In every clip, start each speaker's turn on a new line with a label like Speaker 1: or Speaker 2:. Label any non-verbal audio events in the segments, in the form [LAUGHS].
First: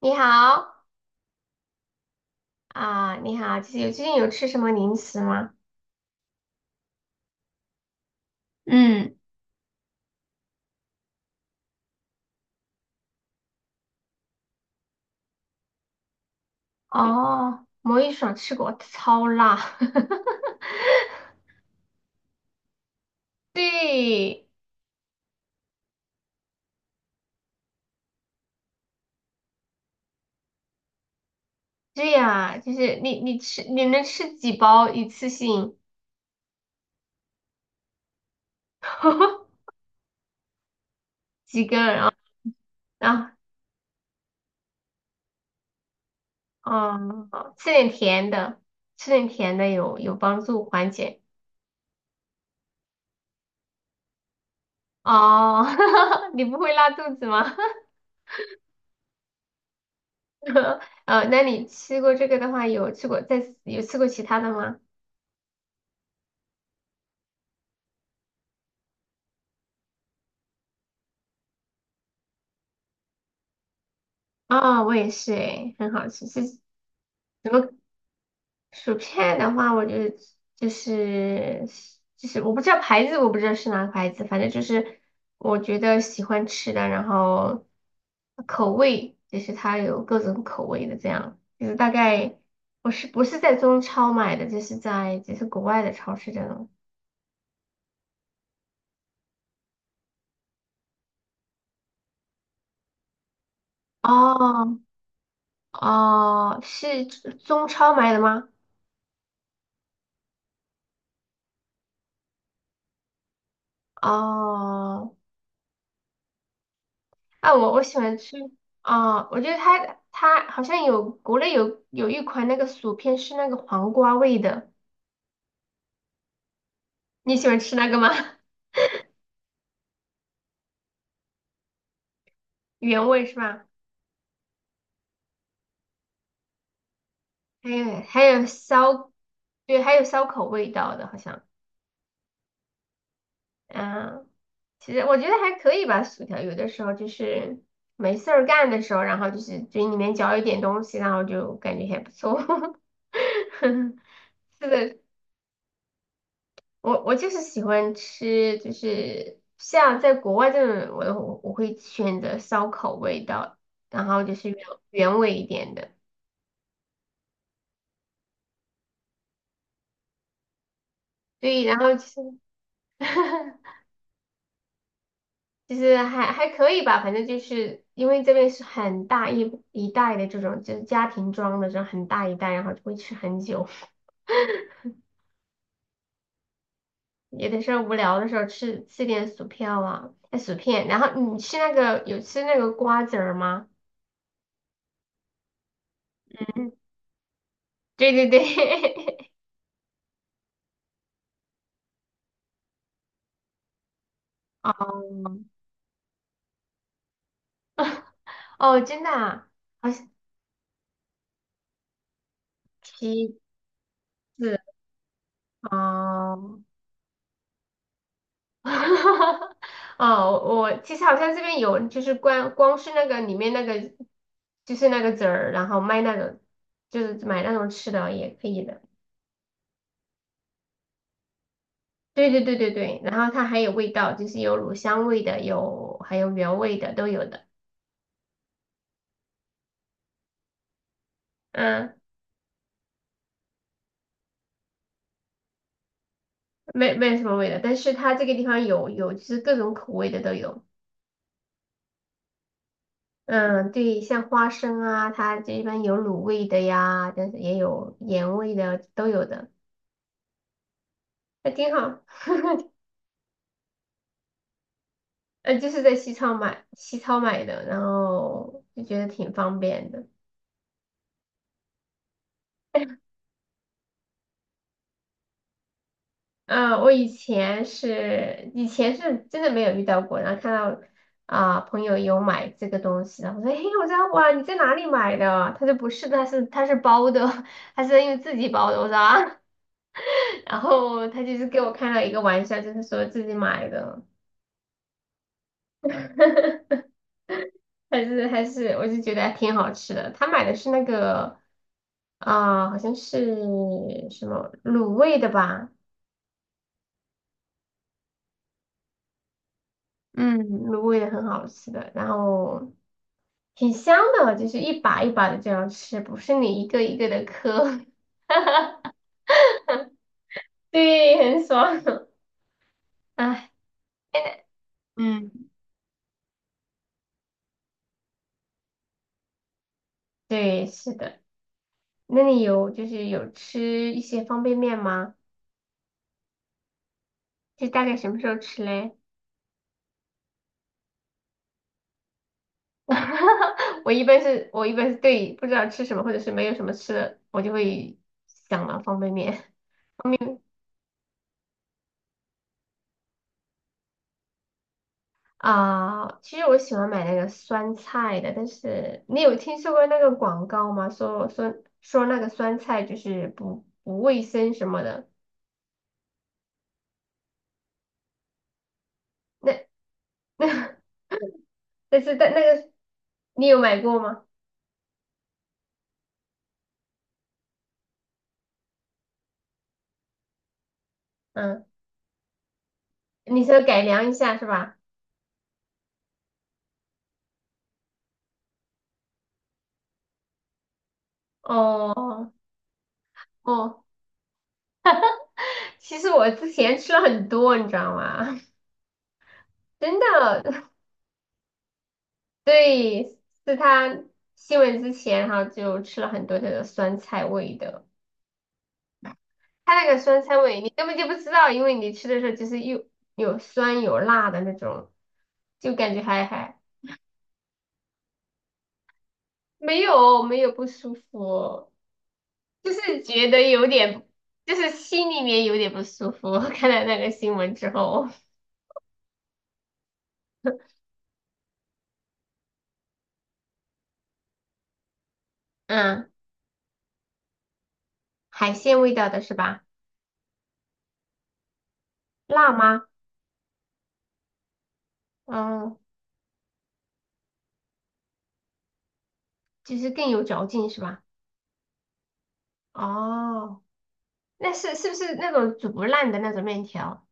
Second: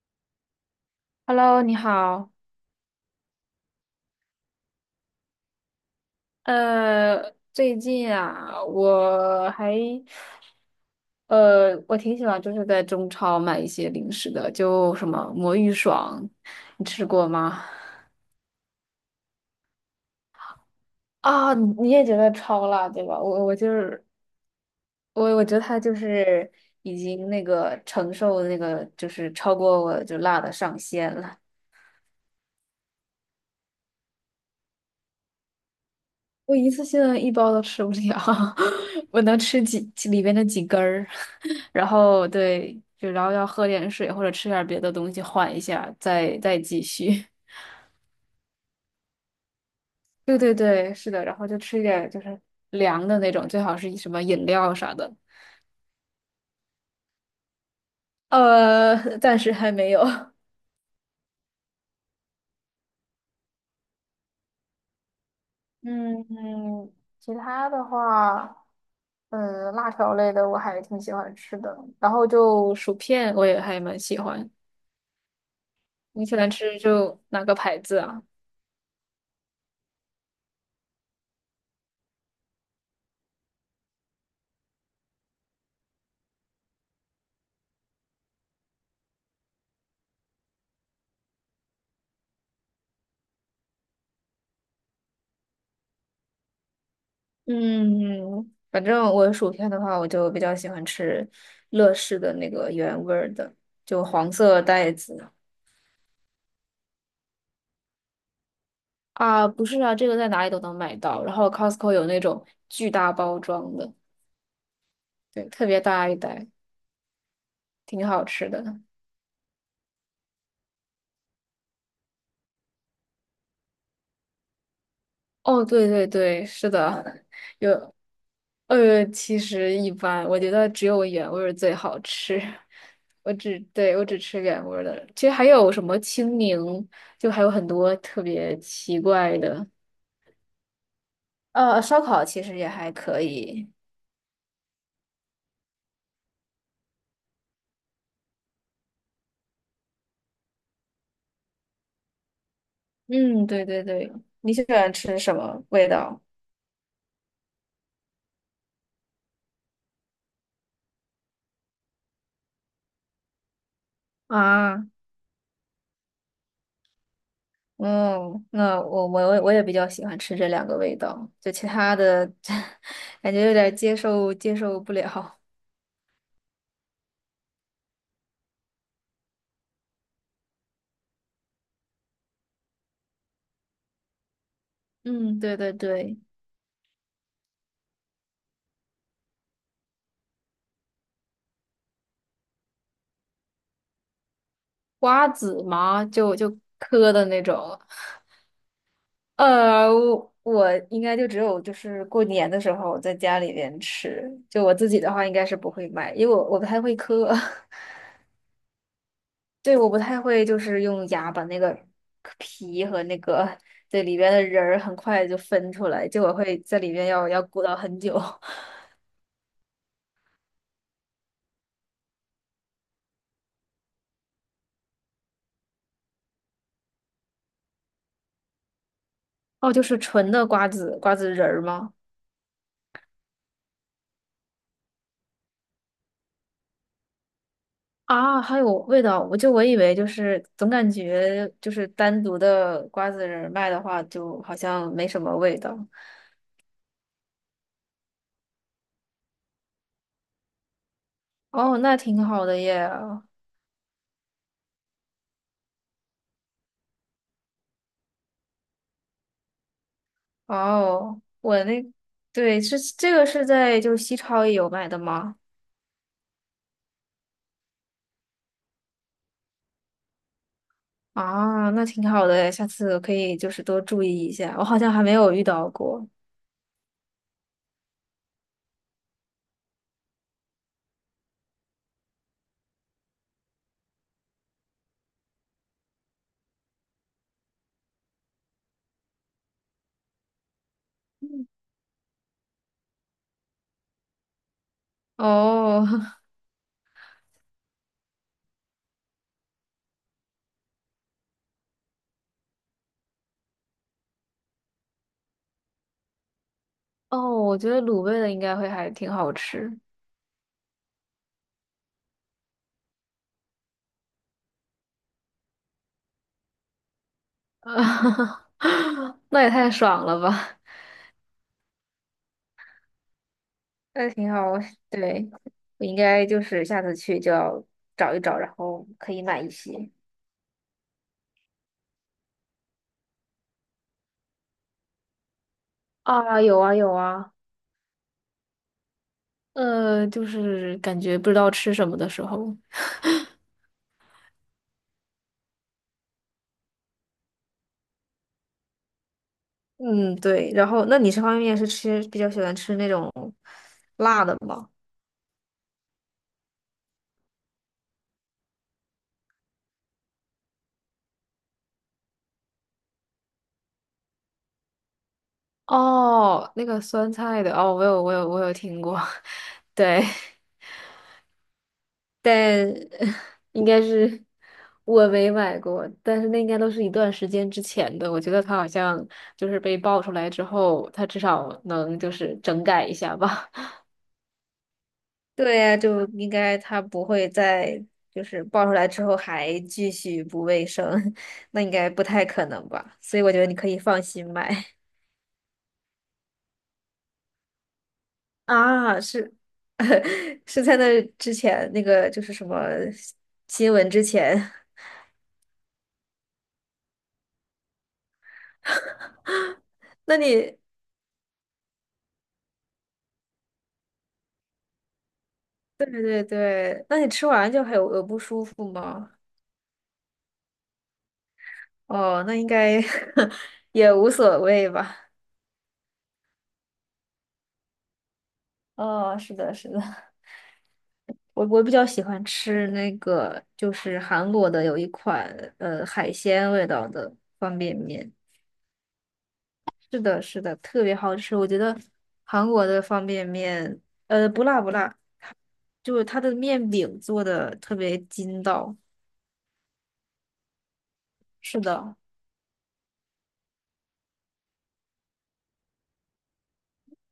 Speaker 1: 你好
Speaker 2: Hello，你好。
Speaker 1: 啊，你好，就是最近有吃什么零食吗？
Speaker 2: 最近啊，
Speaker 1: 嗯，
Speaker 2: 我挺喜欢就是在中超买一些零食的，就什么魔芋爽，你吃过吗？
Speaker 1: 哦，魔芋爽吃过，超辣。[LAUGHS]
Speaker 2: 啊，你也觉得超辣，对吧？我我就是
Speaker 1: 对，
Speaker 2: 我，我觉得它就是已经那个承受那个就是超过我就辣的上限了。
Speaker 1: 对呀，就是你能吃几包一次性？
Speaker 2: 我一次性的一包都吃不了，[LAUGHS] 我能吃
Speaker 1: [LAUGHS]
Speaker 2: 几里边的几根儿，
Speaker 1: 几
Speaker 2: [LAUGHS]
Speaker 1: 个？
Speaker 2: 然
Speaker 1: 然后
Speaker 2: 后对，就
Speaker 1: 然
Speaker 2: 然
Speaker 1: 后
Speaker 2: 后要喝点水或者吃点别的东西缓一下，再继续。
Speaker 1: 嗯，吃点甜的，吃点甜的有
Speaker 2: [LAUGHS] 对
Speaker 1: 帮
Speaker 2: 对
Speaker 1: 助缓
Speaker 2: 对，是
Speaker 1: 解。
Speaker 2: 的，然后就吃一点就是凉的那种，最好是什么饮料啥的。
Speaker 1: 哦，[LAUGHS] 你不会拉肚子吗？[LAUGHS]
Speaker 2: [LAUGHS] 暂时还没有。
Speaker 1: 那你吃过这个的话，有吃过再有吃过其他的吗？
Speaker 2: 嗯嗯，其他的话，辣条类的我还挺喜欢吃的。然后就薯片我也还蛮喜欢，
Speaker 1: 哦，我也是诶，很好
Speaker 2: 你
Speaker 1: 吃。
Speaker 2: 喜欢
Speaker 1: 是
Speaker 2: 吃就哪
Speaker 1: 什
Speaker 2: 个
Speaker 1: 么
Speaker 2: 牌子啊？
Speaker 1: 薯片的话，我觉得就是就是我不知道是哪个牌子，反正就是我觉得喜欢吃的，然后口味就是它有各种口味的这样，就是大概我是不是在中超买的，就是在就是国外的超市这种。
Speaker 2: 嗯，反正我薯片的话，我就比较喜欢吃乐事的那个原味儿的，就黄色
Speaker 1: 哦
Speaker 2: 袋子。
Speaker 1: 哦，是中超买的吗？
Speaker 2: 啊，不是啊，这个在哪里都能买到。然后 Costco 有那种巨大包装的，
Speaker 1: 哦。
Speaker 2: 对，特别大一袋，
Speaker 1: 啊，我喜
Speaker 2: 挺
Speaker 1: 欢
Speaker 2: 好
Speaker 1: 吃
Speaker 2: 吃的。
Speaker 1: 我觉得它好像有国内有一款那个薯片是那个黄瓜味的，
Speaker 2: 哦，对对对，是的，
Speaker 1: 你喜欢吃那
Speaker 2: 有
Speaker 1: 个吗？[LAUGHS]
Speaker 2: 其实一般，我觉得只有原味儿最好吃。
Speaker 1: 原味
Speaker 2: 我
Speaker 1: 是
Speaker 2: 只
Speaker 1: 吧？
Speaker 2: 对我只吃原味儿的，其实还有什么青柠，就还有很
Speaker 1: 还
Speaker 2: 多
Speaker 1: 有
Speaker 2: 特
Speaker 1: 还有
Speaker 2: 别奇
Speaker 1: 烧，
Speaker 2: 怪的。
Speaker 1: 对，还有烧烤味道的，好像，
Speaker 2: 烧烤其实也还可以。
Speaker 1: 嗯，其实我觉得还可以吧。薯条有的时候就是没事儿干的时候，然后就是嘴里面嚼一点东西，然后就感觉还不错。[LAUGHS]
Speaker 2: 嗯，对对对，你喜
Speaker 1: 是
Speaker 2: 欢
Speaker 1: 的，
Speaker 2: 吃什么味道？
Speaker 1: 我就是喜欢吃，就是像在国外这种，我会选择烧烤味道，然后就是原
Speaker 2: 啊，
Speaker 1: 原味一点的，
Speaker 2: 嗯，那我也比较喜欢吃这两个味道，就
Speaker 1: 对，
Speaker 2: 其
Speaker 1: 然后
Speaker 2: 他
Speaker 1: 就是
Speaker 2: 的 [LAUGHS] 感觉有
Speaker 1: [LAUGHS]
Speaker 2: 点接受不了。
Speaker 1: 就是还可以吧，反正就是因为这边是很大一袋的这种，就是家庭装的这种很大一袋，然后就会吃很久，
Speaker 2: 嗯，对对对，
Speaker 1: 有的时候无聊的时候吃点薯片啊，哎薯片，然后你吃那个有吃那个瓜子儿吗？
Speaker 2: 瓜子嘛，就
Speaker 1: 嗯，[LAUGHS]
Speaker 2: 嗑的那种。
Speaker 1: 对对对，
Speaker 2: 我应该就只有就是过年的时候在家里边吃，就
Speaker 1: [LAUGHS]
Speaker 2: 我自己的话应
Speaker 1: 哦。
Speaker 2: 该是不会买，因为我不太会嗑。[LAUGHS]
Speaker 1: 哦，真的啊，
Speaker 2: 对，
Speaker 1: 好
Speaker 2: 我不
Speaker 1: 像
Speaker 2: 太会，就是用牙把那个皮和那
Speaker 1: 其
Speaker 2: 个，对，里边的
Speaker 1: 次
Speaker 2: 仁儿很快就分出来，就我会
Speaker 1: 哦，
Speaker 2: 在里边要鼓捣很久。[LAUGHS]
Speaker 1: [LAUGHS] 哦，我其实好像这边有，就是光光是那个里面那个，就是那个籽儿，然后卖那种，就是买那种吃的也可以的。
Speaker 2: 哦，就是纯的瓜子仁儿吗？
Speaker 1: 对对对对对，然后它还有味道，就是有乳香味的，有还有原味的都有的。
Speaker 2: 啊，还有味道，我以为就是总感觉就是
Speaker 1: 嗯，
Speaker 2: 单独的瓜子仁儿卖的话，就好像没什么味道。
Speaker 1: 没有什么味的，但是它这个地方有就是各种口味的都有。
Speaker 2: 哦，那挺好的耶。
Speaker 1: 嗯，对，像花生啊，它这一般有卤味的呀，但是也有盐味的，都有的，
Speaker 2: 哦，
Speaker 1: 那挺好。
Speaker 2: 对，是这个，是在就是西超也有卖的吗？
Speaker 1: 嗯，就是在西超买的，然后就觉得挺方便的。
Speaker 2: 啊，那挺好的诶，下次可以就是多注意一下。我好像还没有遇到过。
Speaker 1: 嗯，我以前是，以前是真的没有遇到过，然后看到朋友有买这个东西，然后我说，嘿，我说哇，你在哪里买的？他说不是的，他是包的，[LAUGHS] 他是因为自己包的。我说啊，[LAUGHS] 然后他就是给我开了一个玩笑，就是说自己买的。
Speaker 2: 哦 [LAUGHS]
Speaker 1: [LAUGHS] 还是，我就觉得还挺好吃的。他买的是那个好像是什么卤味的吧，
Speaker 2: 哦，我觉得卤味的应该会还挺好吃。
Speaker 1: 嗯，卤味的很好吃的，然后挺香的，就是一把一把的这样吃，不是你一个一个的嗑，
Speaker 2: [LAUGHS] 那也太爽了吧！
Speaker 1: [LAUGHS] 对，很爽。[LAUGHS] 哎，
Speaker 2: 那挺好，
Speaker 1: 嗯，
Speaker 2: 对，我应该就是下次去就要找一找，然后可以买一些。
Speaker 1: 对，是的。那你有就是有吃一些方便面吗？
Speaker 2: 啊，有啊有啊，
Speaker 1: 是大概什么时候吃嘞？
Speaker 2: 就是感觉不知道吃什么的时候。
Speaker 1: [LAUGHS] 我一般是对不知道吃什么或者是没有什么吃的，我就会想了方便面。方
Speaker 2: 嗯，
Speaker 1: 便面
Speaker 2: 对。然后，那你这方面是吃比较喜欢吃那种辣的吗？
Speaker 1: 啊，其实我喜欢买那个酸菜的，但是你有听说过那个广告吗？说那个酸菜就是不卫生什么的。
Speaker 2: 哦，那个酸菜的，哦，我有听过，
Speaker 1: 那 [LAUGHS]
Speaker 2: [LAUGHS] 对，
Speaker 1: 那但是但那
Speaker 2: 但
Speaker 1: 个
Speaker 2: [LAUGHS]
Speaker 1: 你有
Speaker 2: 应
Speaker 1: 买
Speaker 2: 该
Speaker 1: 过
Speaker 2: 是
Speaker 1: 吗？
Speaker 2: 我没买过，但是那应该都是一段时间之前的。我觉得它好像就是被爆出来之后，它至少
Speaker 1: 嗯，
Speaker 2: 能就是整改一下
Speaker 1: 你
Speaker 2: 吧。
Speaker 1: 说改
Speaker 2: [LAUGHS]
Speaker 1: 良一下是吧？
Speaker 2: 对呀，就应该它不会再就是爆出来之后还继续不卫生，[LAUGHS] 那应该不太
Speaker 1: 哦
Speaker 2: 可能吧？所以我觉得你可以
Speaker 1: 哦，
Speaker 2: 放心买。
Speaker 1: 其实我之前吃了很多，你知道吗？
Speaker 2: 啊，是
Speaker 1: [LAUGHS] 真
Speaker 2: [LAUGHS] 是
Speaker 1: 的。
Speaker 2: 在那之前那个就是什么
Speaker 1: 对，是
Speaker 2: 新闻
Speaker 1: 他
Speaker 2: 之前。
Speaker 1: 新闻之前哈，就吃了很多这个酸菜味的。他那个
Speaker 2: [LAUGHS] 那
Speaker 1: 酸菜
Speaker 2: 你
Speaker 1: 味你根本就不知道，因为你吃的时候就是又有酸有辣的那种，就
Speaker 2: 对
Speaker 1: 感觉
Speaker 2: 对
Speaker 1: 还
Speaker 2: 对，那你吃完就还有不舒服吗？
Speaker 1: 没有没有不舒服，
Speaker 2: 哦，那应
Speaker 1: 就
Speaker 2: 该
Speaker 1: 是觉
Speaker 2: [LAUGHS]
Speaker 1: 得有
Speaker 2: 也
Speaker 1: 点，
Speaker 2: 无所
Speaker 1: 就
Speaker 2: 谓
Speaker 1: 是心
Speaker 2: 吧。
Speaker 1: 里面有点不舒服。[LAUGHS] 看了那个新闻之后，
Speaker 2: 哦，是的，是的，我比较喜欢吃那个就是韩国的有一款
Speaker 1: 嗯，
Speaker 2: 海鲜味道的方便面，
Speaker 1: 海鲜味道的是吧？
Speaker 2: 是的，是的，特别好吃，我觉得韩
Speaker 1: 辣
Speaker 2: 国的
Speaker 1: 吗？
Speaker 2: 方便面不辣不辣。
Speaker 1: 嗯，
Speaker 2: 就是它的面饼做的特别筋道。
Speaker 1: 就是更有嚼劲是吧？
Speaker 2: 是的，
Speaker 1: 哦。那是不是那种煮不烂的那种面条？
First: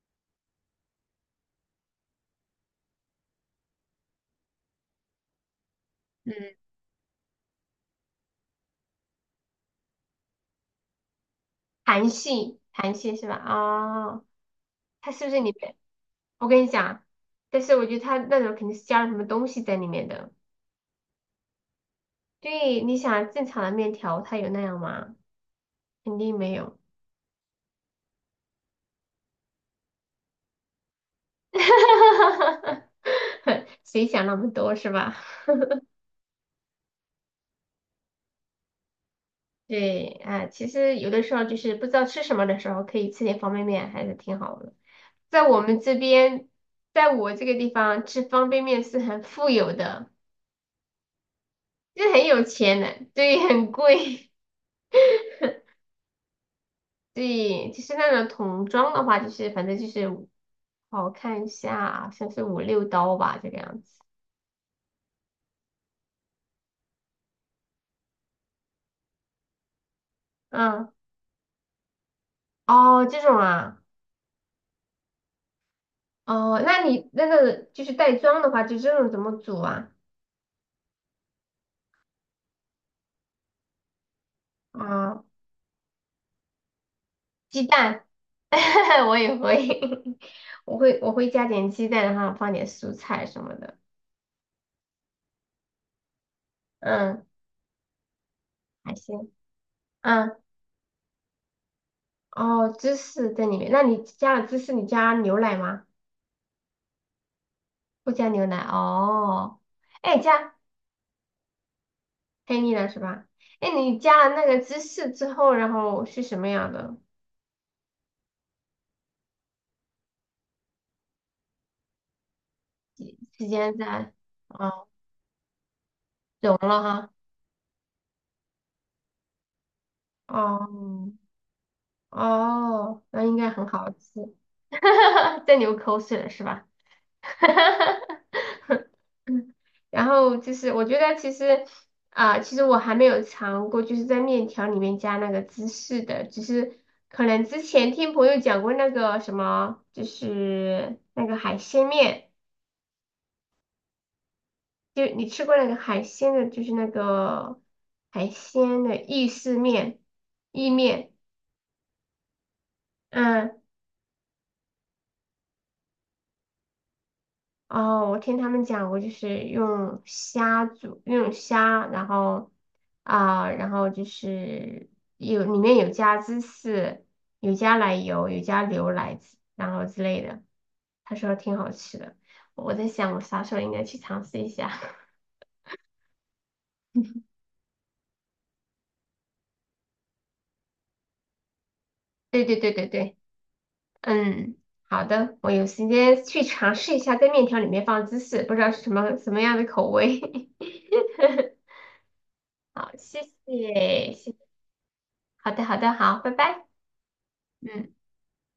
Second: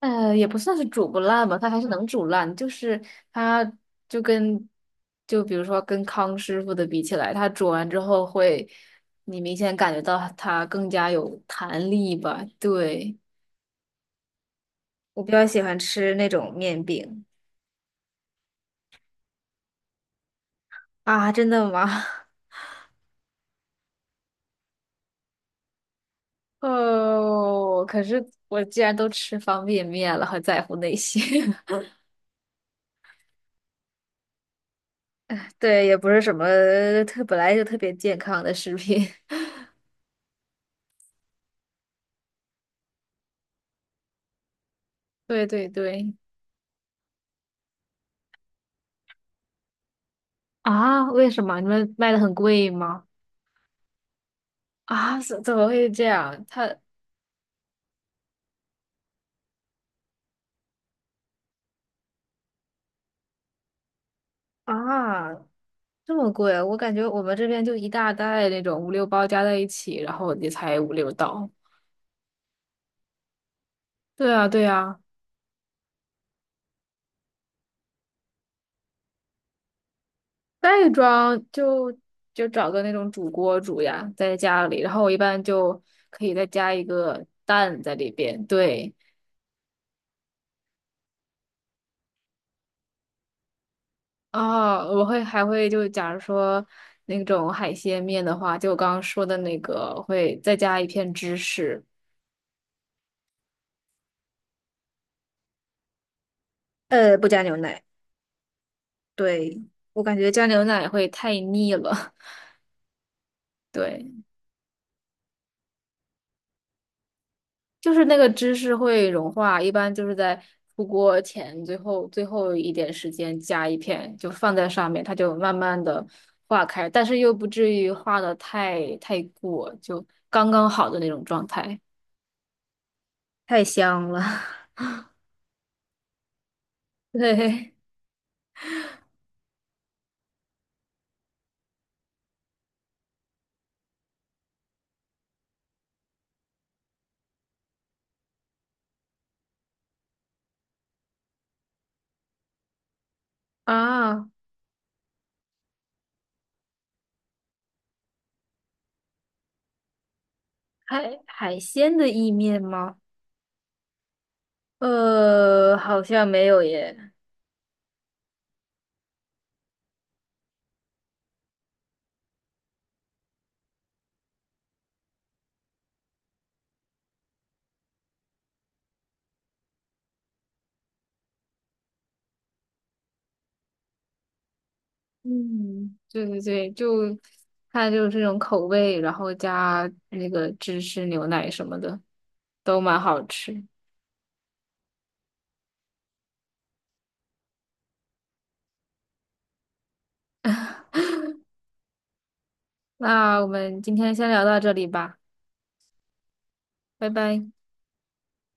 Speaker 2: 也不算是煮不烂吧，它还是能煮烂，就是它就跟就比如说跟
Speaker 1: 嗯，
Speaker 2: 康师傅的比起来，它煮完之后，会，你明显感觉到它更加有弹
Speaker 1: 韩
Speaker 2: 力吧？
Speaker 1: 系，韩系
Speaker 2: 对，
Speaker 1: 是吧？哦，它
Speaker 2: 我
Speaker 1: 是不
Speaker 2: 比
Speaker 1: 是
Speaker 2: 较
Speaker 1: 里
Speaker 2: 喜
Speaker 1: 面？
Speaker 2: 欢吃那
Speaker 1: 我
Speaker 2: 种
Speaker 1: 跟你
Speaker 2: 面
Speaker 1: 讲，
Speaker 2: 饼。
Speaker 1: 但是我觉得它那种肯定是加了什么东西在里面的。
Speaker 2: 啊，真的吗？[LAUGHS]
Speaker 1: 对，你想正常的面条，它有那样吗？肯定没有。
Speaker 2: 哦，可是我既然都吃方便面了，还在乎那些？[LAUGHS]
Speaker 1: [LAUGHS] 谁想那么多是吧？
Speaker 2: 对，也不是什么本来就特别健康的食品。[LAUGHS]
Speaker 1: 对，啊，其实有的时候就是不知道吃什么的时候，可以吃点方便面，还是挺好的。
Speaker 2: 对
Speaker 1: 在我
Speaker 2: 对
Speaker 1: 们这
Speaker 2: 对。
Speaker 1: 边，在我这个地方吃方便面是很富有的。
Speaker 2: 啊？为什么你们
Speaker 1: 就是
Speaker 2: 卖的
Speaker 1: 很
Speaker 2: 很
Speaker 1: 有
Speaker 2: 贵
Speaker 1: 钱的，
Speaker 2: 吗？
Speaker 1: 对，很贵，
Speaker 2: 啊，怎么会这样？
Speaker 1: [LAUGHS] 对，就是那种桶装的话，反正就是五，好我看一下，好像是5、6刀吧，这个样子。
Speaker 2: 啊这么贵，我感觉我们这边就一大袋那种五六包加在一起，然后也才
Speaker 1: 嗯，
Speaker 2: 五六刀。
Speaker 1: 哦，这种啊，
Speaker 2: 对啊对啊，
Speaker 1: 哦，那你那个就是袋装的话，就这种怎么煮啊？
Speaker 2: 袋装就找个那种煮锅煮呀，在家里，然后我一
Speaker 1: 啊、
Speaker 2: 般就可以再加一个
Speaker 1: 鸡
Speaker 2: 蛋在
Speaker 1: 蛋，
Speaker 2: 里边。对。
Speaker 1: [LAUGHS] 我也会，[LAUGHS] 我会加点鸡蛋，然后放点蔬菜什么的。
Speaker 2: 啊，还会就假如说那
Speaker 1: 嗯，
Speaker 2: 种海鲜面的话，就我刚
Speaker 1: 还
Speaker 2: 刚说
Speaker 1: 行。
Speaker 2: 的那个，
Speaker 1: 嗯，
Speaker 2: 会再加一片芝士。
Speaker 1: 哦，芝士在里面，那你加了芝士，你加牛奶吗？
Speaker 2: 不加牛奶。
Speaker 1: 不加牛奶哦。
Speaker 2: 对，我感
Speaker 1: 哎，
Speaker 2: 觉加
Speaker 1: 加
Speaker 2: 牛奶会太腻了。
Speaker 1: 黑腻了是吧？哎，
Speaker 2: [LAUGHS]
Speaker 1: 你
Speaker 2: 对，
Speaker 1: 加了那个芝士之后，然后是什么样的？
Speaker 2: 就是那个芝士会融化，一般就是在出锅前最后一点时
Speaker 1: 几
Speaker 2: 间
Speaker 1: 时
Speaker 2: 加
Speaker 1: 间
Speaker 2: 一
Speaker 1: 在？
Speaker 2: 片，就放在
Speaker 1: 哦，
Speaker 2: 上面，它就慢慢的
Speaker 1: 融
Speaker 2: 化
Speaker 1: 了
Speaker 2: 开，但
Speaker 1: 哈。
Speaker 2: 是又不至于化的太过，就刚刚好的那
Speaker 1: 哦
Speaker 2: 种状态。
Speaker 1: 哦，那应该
Speaker 2: 太
Speaker 1: 很好
Speaker 2: 香了。
Speaker 1: 吃。[LAUGHS] 在流口水了是吧？
Speaker 2: [LAUGHS]
Speaker 1: [LAUGHS]
Speaker 2: 对
Speaker 1: 然后就是我觉得其实我还没有尝过，就是在面条里面加那个芝士的，只是可能之前听朋友讲过那个什么，就是那个海鲜面，
Speaker 2: 啊，
Speaker 1: 就你吃过那个海鲜的，就是那个海鲜的意面，
Speaker 2: 海鲜的意面吗？
Speaker 1: 嗯。
Speaker 2: 好像没有耶。
Speaker 1: 哦，我听他们讲过，就是用虾煮，然后就是里面有加芝士，有加奶油，有加牛奶之然后之类的。他说挺好吃的，我在想我啥时候应该去尝试一下。
Speaker 2: 嗯，对对对，就
Speaker 1: [LAUGHS]
Speaker 2: 它就是这种口味，然后加那个芝士牛奶什么的，
Speaker 1: 对对对
Speaker 2: 都
Speaker 1: 对
Speaker 2: 蛮
Speaker 1: 对，
Speaker 2: 好吃。
Speaker 1: 嗯，好的，我有时间去尝试一下在面条里面放芝士，不知道是什么样的口味。[LAUGHS]
Speaker 2: [LAUGHS]
Speaker 1: 好，谢
Speaker 2: 那我们今
Speaker 1: 谢，谢
Speaker 2: 天先
Speaker 1: 谢，
Speaker 2: 聊到这里吧，
Speaker 1: 好的好的，好，拜拜。
Speaker 2: 拜拜。
Speaker 1: 嗯，